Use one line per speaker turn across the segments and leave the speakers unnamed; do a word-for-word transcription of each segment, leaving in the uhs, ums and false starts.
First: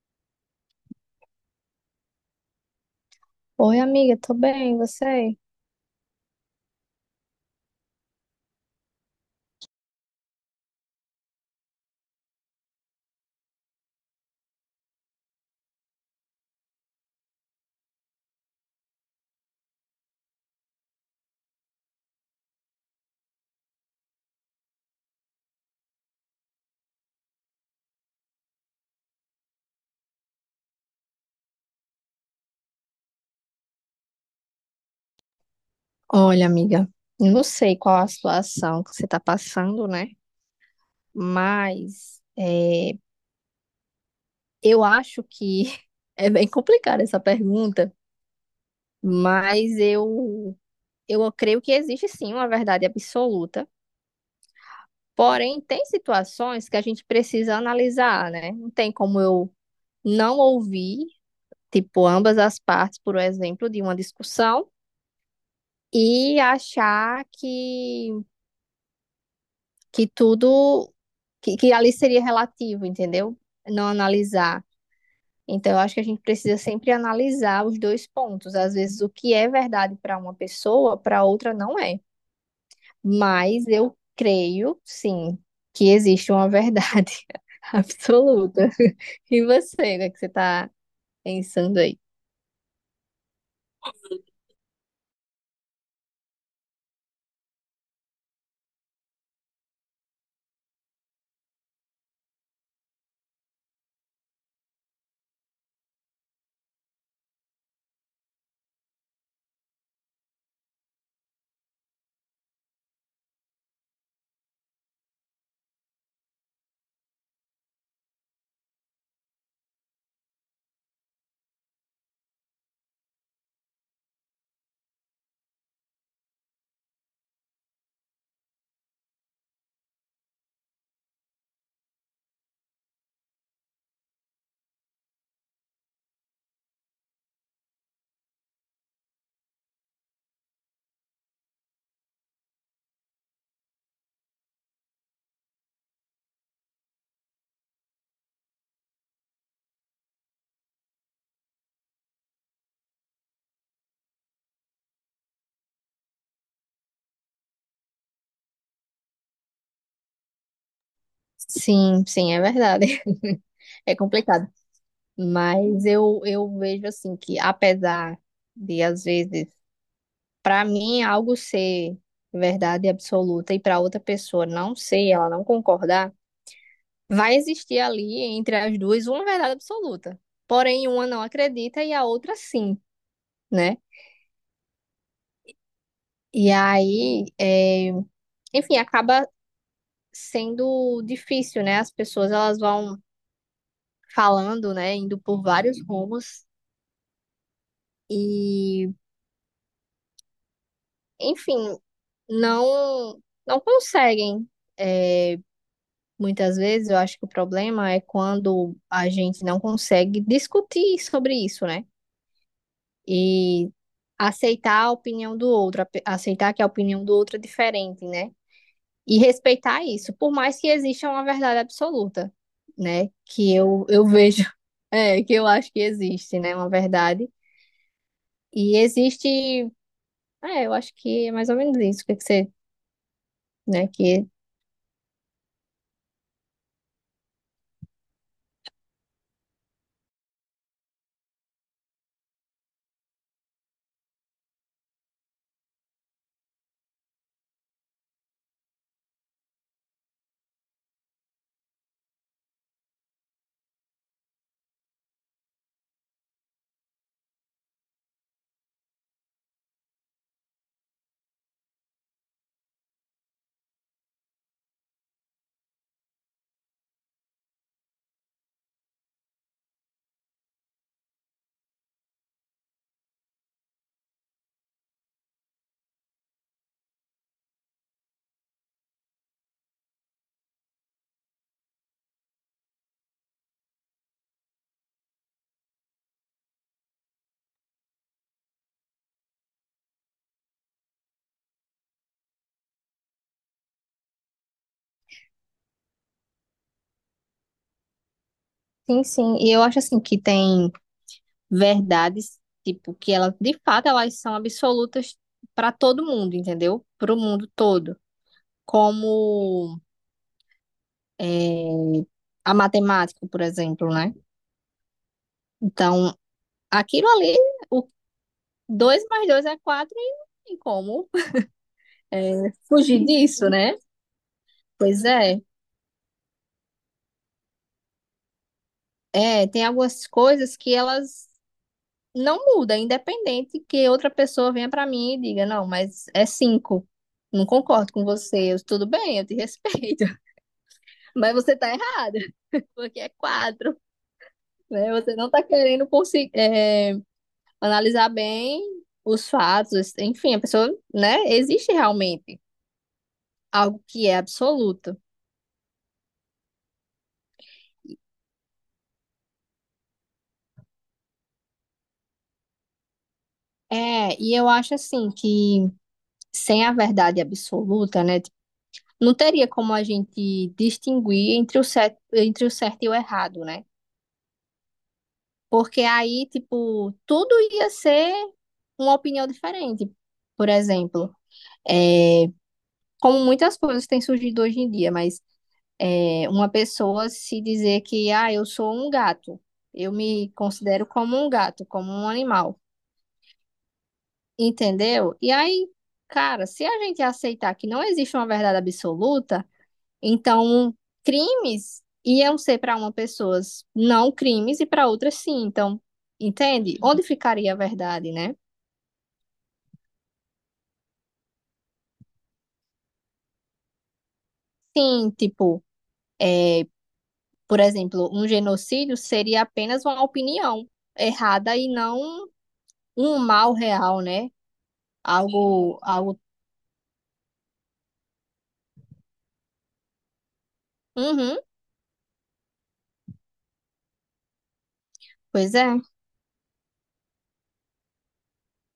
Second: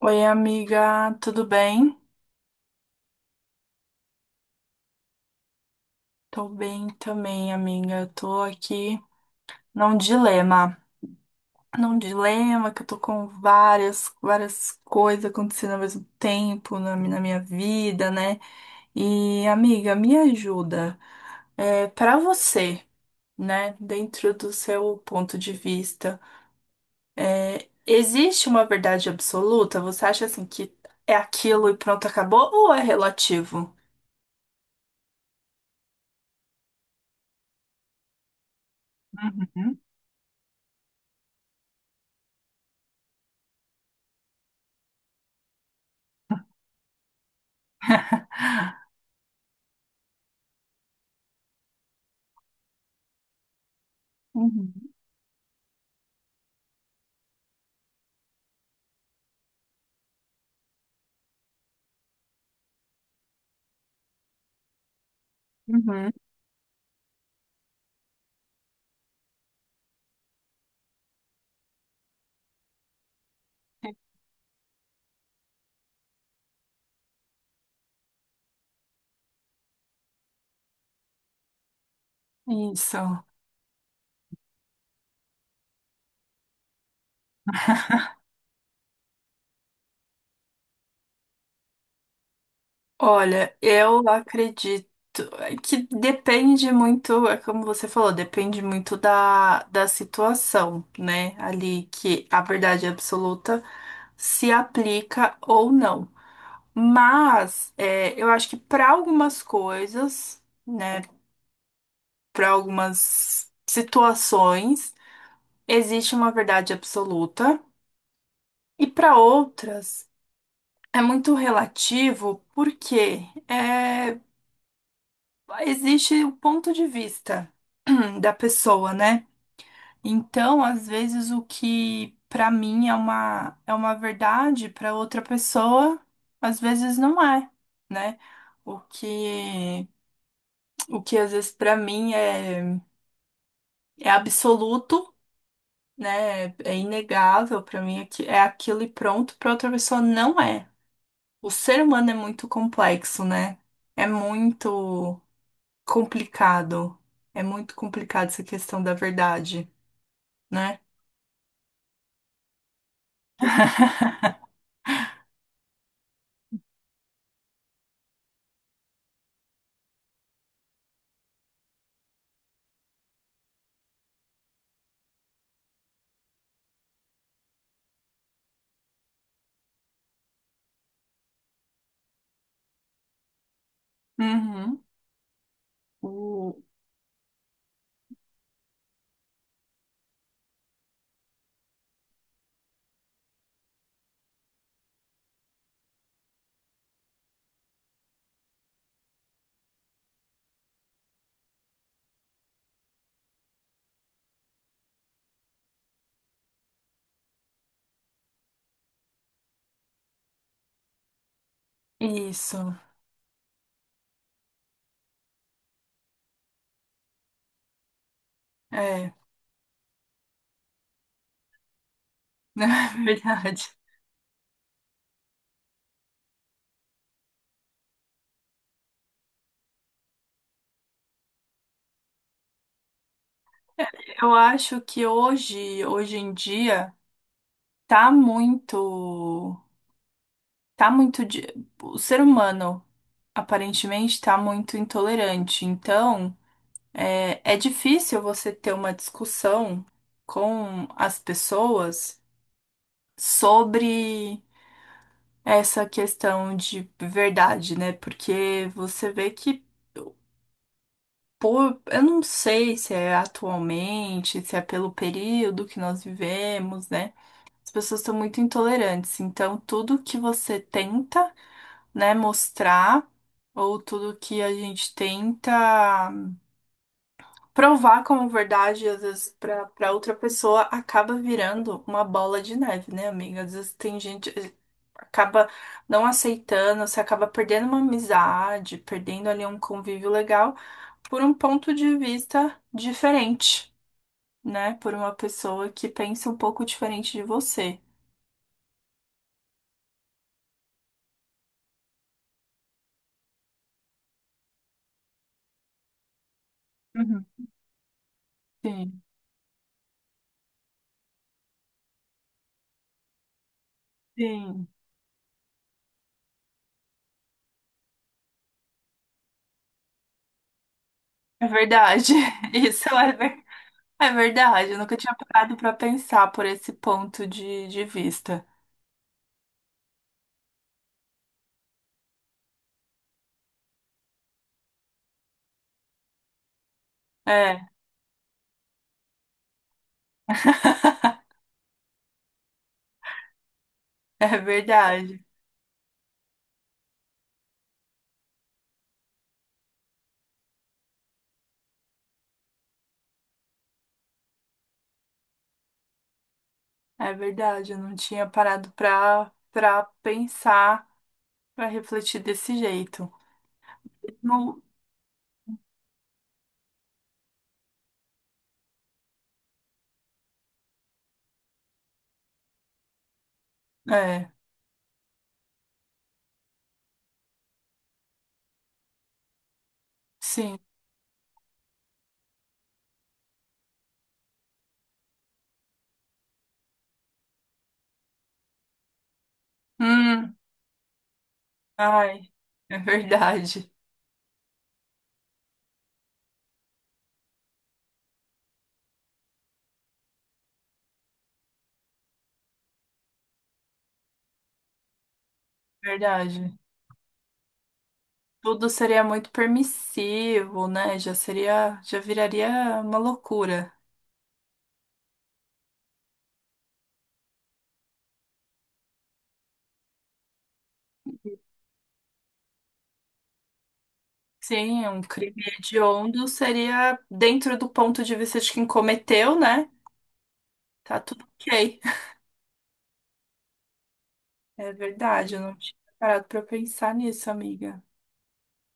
Oi, amiga, tudo bem?
Oi, amiga, tô bem, e você?
Tô bem também, amiga. Tô aqui num dilema. Num dilema que eu tô com várias, várias coisas acontecendo ao mesmo tempo na, mi- na minha vida, né? E, amiga, me ajuda. É, para você, né, dentro do seu ponto de vista, é, existe uma verdade absoluta? Você acha assim que é aquilo e pronto, acabou? Ou é relativo?
Olha, amiga, eu não sei qual a situação que você tá
Uhum,
passando, né? Mas é, eu acho que é bem complicada essa pergunta, mas eu, eu creio que existe sim uma verdade absoluta.
uhum.
Porém, tem situações que a gente precisa analisar, né? Não tem como eu não ouvir, tipo, ambas as partes, por exemplo, de uma discussão e achar que que tudo, que, que ali seria relativo, entendeu? Não analisar. Então, eu acho que a gente precisa sempre analisar os dois pontos. Às vezes, o que é verdade para uma pessoa, para outra não é.
Uhum, isso.
Mas eu creio, sim, que existe uma verdade absoluta. E você, né, que você está pensando aí?
Olha, eu acredito é que depende muito, é como você falou, depende muito da, da situação, né? Ali que a verdade absoluta se aplica ou não. Mas é, eu acho que para algumas coisas, né? Para algumas situações, existe uma verdade absoluta, e para outras é muito relativo, porque é, existe o ponto de vista da pessoa, né? Então, às vezes, o que pra mim é uma, é uma verdade, pra outra pessoa, às vezes não é, né? O que, o que às vezes pra mim é, é absoluto, né? É inegável, pra mim é, que- é aquilo e pronto, pra outra pessoa não é. O ser humano é muito complexo, né? É muito complicado. É muito complicado essa questão da verdade, né?
Sim, sim, é verdade. É complicado. Mas eu, eu vejo assim que, apesar de, às vezes, para mim, é algo ser verdade absoluta e para outra pessoa não ser, ela não concordar, vai existir ali entre as duas uma verdade absoluta. Porém, uma não acredita e a outra sim, né?
Uhum.
E
O-
aí, é, enfim, acaba sendo difícil, né? As pessoas elas vão falando, né? Indo por vários rumos e, enfim, não não conseguem. é, Muitas vezes eu acho que o problema é quando a gente não consegue discutir sobre isso, né?
Isso,
E aceitar a opinião do outro, ape- aceitar que a opinião do outro é diferente, né?
é,
E respeitar isso, por mais que exista uma verdade absoluta,
na
né? Que
verdade.
eu, eu vejo, é, que eu acho que existe, né? Uma verdade. E existe, é, eu acho que é mais ou menos isso, que que você, né? Que,
Eu acho que hoje, hoje em dia, tá muito, tá muito, de- o ser humano aparentemente tá muito intolerante. Então, é, é difícil você ter uma discussão com as pessoas sobre essa questão de verdade, né? Porque você vê que, pô, eu não sei se é atualmente, se é pelo período que nós vivemos, né? As pessoas estão muito intolerantes. Então, tudo que você tenta, né, mostrar, ou tudo que a gente tenta provar como verdade, às vezes, pra, pra outra pessoa, acaba virando uma bola de neve, né, amiga? Às vezes tem gente. eh, Acaba não aceitando, você acaba perdendo uma amizade, perdendo ali um convívio legal por um ponto de vista diferente, né? Por uma pessoa que pensa um pouco diferente de você.
sim, sim. E eu acho assim que tem verdades, tipo, que elas, de fato, elas são absolutas para todo mundo, entendeu? Para o
Uhum.
mundo todo.
Sim,
Como é, a matemática, por exemplo, né?
sim.
Então, aquilo ali, o dois mais dois é quatro e não tem como
É verdade.
é,
Isso
fugir
é, ver-
disso, né?
é verdade. Eu nunca
Pois
tinha
é.
parado pra pensar por esse ponto de, de vista.
É, tem algumas coisas que elas não mudam, independente que outra pessoa venha para mim e diga, não, mas é cinco. Não
É.
concordo com você. Eu, tudo bem, eu te respeito. Mas você tá errada, porque é quatro,
É
né? Você
verdade,
não está querendo conseguir, é, analisar bem os fatos, enfim, a pessoa, né? Existe realmente algo que é absoluto.
é verdade. Eu não tinha parado pra, pra pensar, pra refletir desse jeito.
É, e eu
No,
acho assim que sem a verdade absoluta, né? Tipo, não teria como a gente distinguir entre o certo, entre o certo e o errado, né?
é,
Porque aí, tipo, tudo ia ser uma opinião diferente. Por
sim.
exemplo, é, como muitas coisas têm surgido hoje em dia, mas é, uma pessoa se dizer que, ah, eu sou um gato, eu me
Hum,
considero como um gato, como um
ai,
animal,
é verdade,
entendeu? E aí, cara, se a gente aceitar que não existe uma verdade absoluta, então crimes iam ser para uma pessoa não crimes e para outras sim, então,
verdade.
entende? Onde ficaria a verdade, né?
Tudo seria muito permissivo, né? Já seria, já viraria uma loucura.
Sim, tipo, por exemplo, um genocídio seria apenas uma opinião errada e não um mal real, né?
Sim, um crime
Algo, algo.
hediondo seria dentro do ponto de vista de quem cometeu, né? Tá tudo
Uhum,
ok. É verdade, eu
pois
não
é.
tinha parado pra pensar nisso, amiga.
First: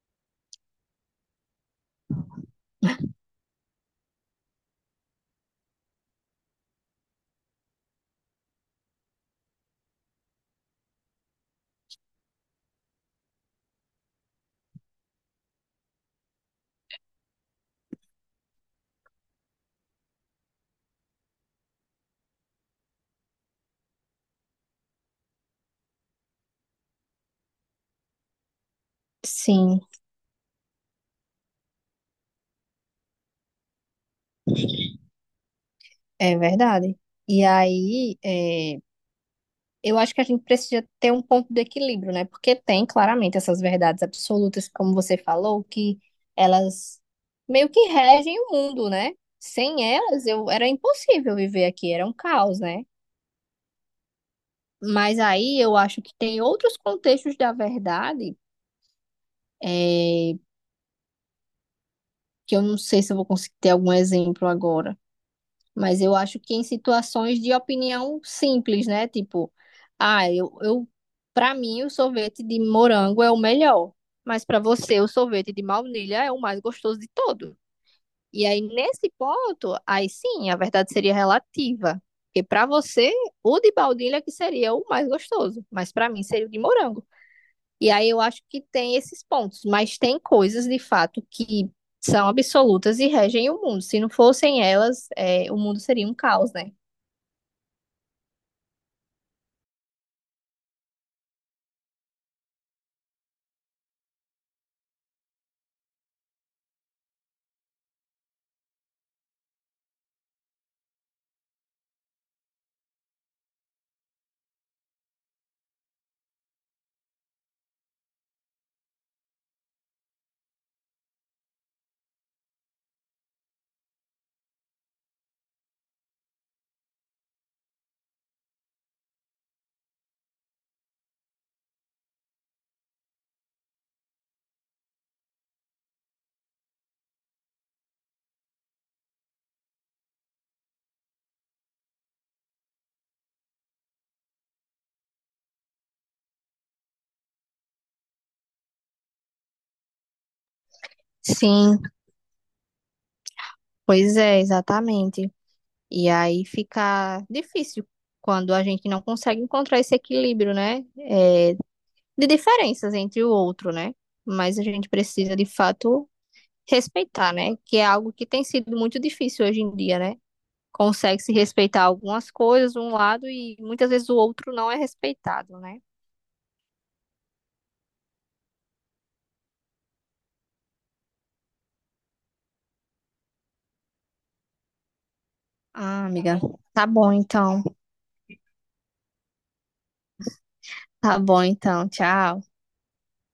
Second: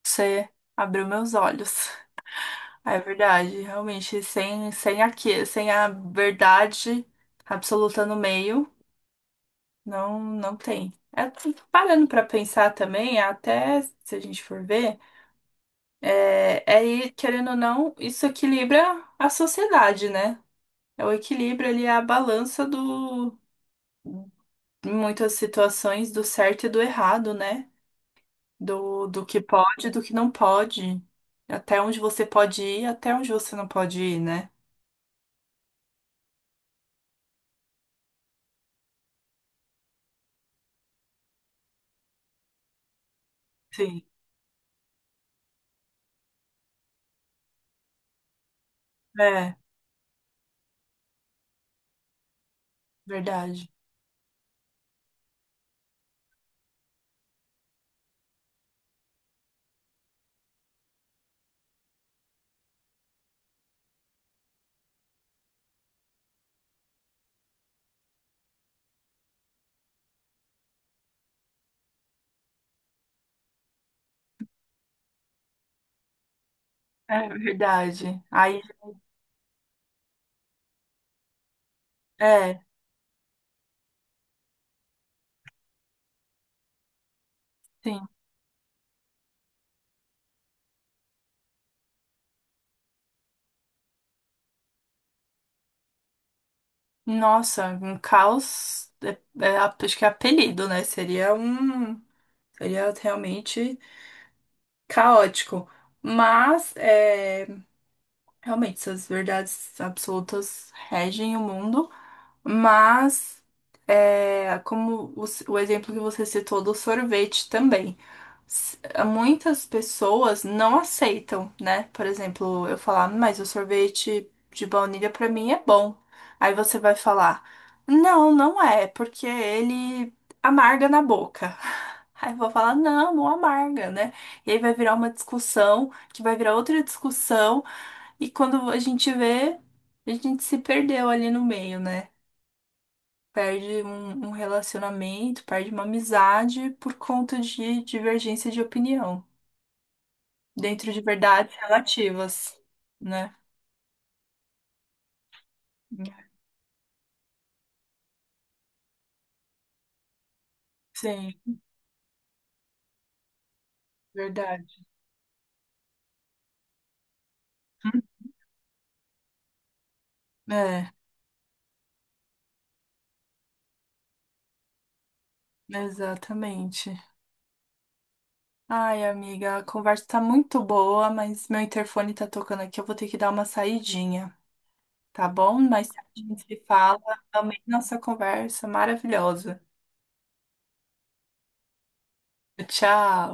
Você abriu meus olhos. Ah, é verdade, realmente, sem, sem aqui, sem a verdade absoluta no meio, não, não tem. É, parando para pensar também, até se a gente for ver, é, é aí, querendo ou não, isso equilibra a sociedade, né? É o equilíbrio ali, é a balança do, em muitas situações, do certo e do errado, né? Do, do que
Sim,
pode e do que não pode. Até onde você pode ir, até onde você não pode ir, né?
é verdade. E aí, é, eu acho que a gente precisa ter um ponto de equilíbrio, né? Porque tem claramente essas
Sim,
verdades absolutas, como você falou, que elas meio que regem o mundo, né?
é
Sem elas, eu era impossível viver aqui, era um caos, né?
verdade.
Mas aí eu acho que tem outros contextos da verdade, é, que eu não sei se eu vou conseguir ter algum exemplo agora. Mas eu acho que em situações de opinião simples, né? Tipo, ah, eu, eu para mim o sorvete de morango é o melhor, mas para você o sorvete de baunilha é o mais gostoso de
É
todo.
verdade.
E
Aí,
aí nesse ponto, aí sim, a verdade seria relativa, porque
é,
para você o de baunilha que seria o mais gostoso, mas para mim seria o de morango. E
sim.
aí eu acho que tem esses pontos, mas tem coisas de fato que são absolutas e regem o mundo. Se não fossem elas, é, o mundo seria um caos, né?
Nossa, um caos é, é, acho que é apelido, né? Seria um. Seria realmente caótico. Mas, é, realmente, essas verdades absolutas regem o mundo. Mas, é, como o, o exemplo que você citou do sorvete também. s- Muitas pessoas não aceitam, né? Por exemplo, eu falar, mas o sorvete de baunilha pra mim é bom. Aí você vai falar, não, não é, porque ele amarga na boca. Aí eu vou falar, não, não amarga, né? E aí vai virar uma discussão, que vai virar outra discussão, e quando a gente vê, a gente se perdeu ali no meio, né? Perde um, um relacionamento, perde uma amizade por conta de divergência de opinião dentro de verdades
Sim,
relativas, né?
pois é, exatamente. E aí fica difícil quando a gente não consegue encontrar esse equilíbrio, né? É,
Sim,
de diferenças entre o outro, né? Mas a
verdade.
gente precisa, de fato, respeitar, né? Que é algo que tem sido muito difícil hoje em dia, né?
É,
Consegue-se respeitar algumas coisas, um lado, e muitas vezes o outro não é respeitado, né?
exatamente. Ai, amiga, a conversa tá muito boa, mas meu interfone tá tocando aqui, eu vou ter que dar uma saidinha, tá bom? Mas a
Ah, amiga.
gente se
Tá
fala,
bom,
amei
então.
nossa conversa maravilhosa.
Tá bom, então. Tchau.
Tchau.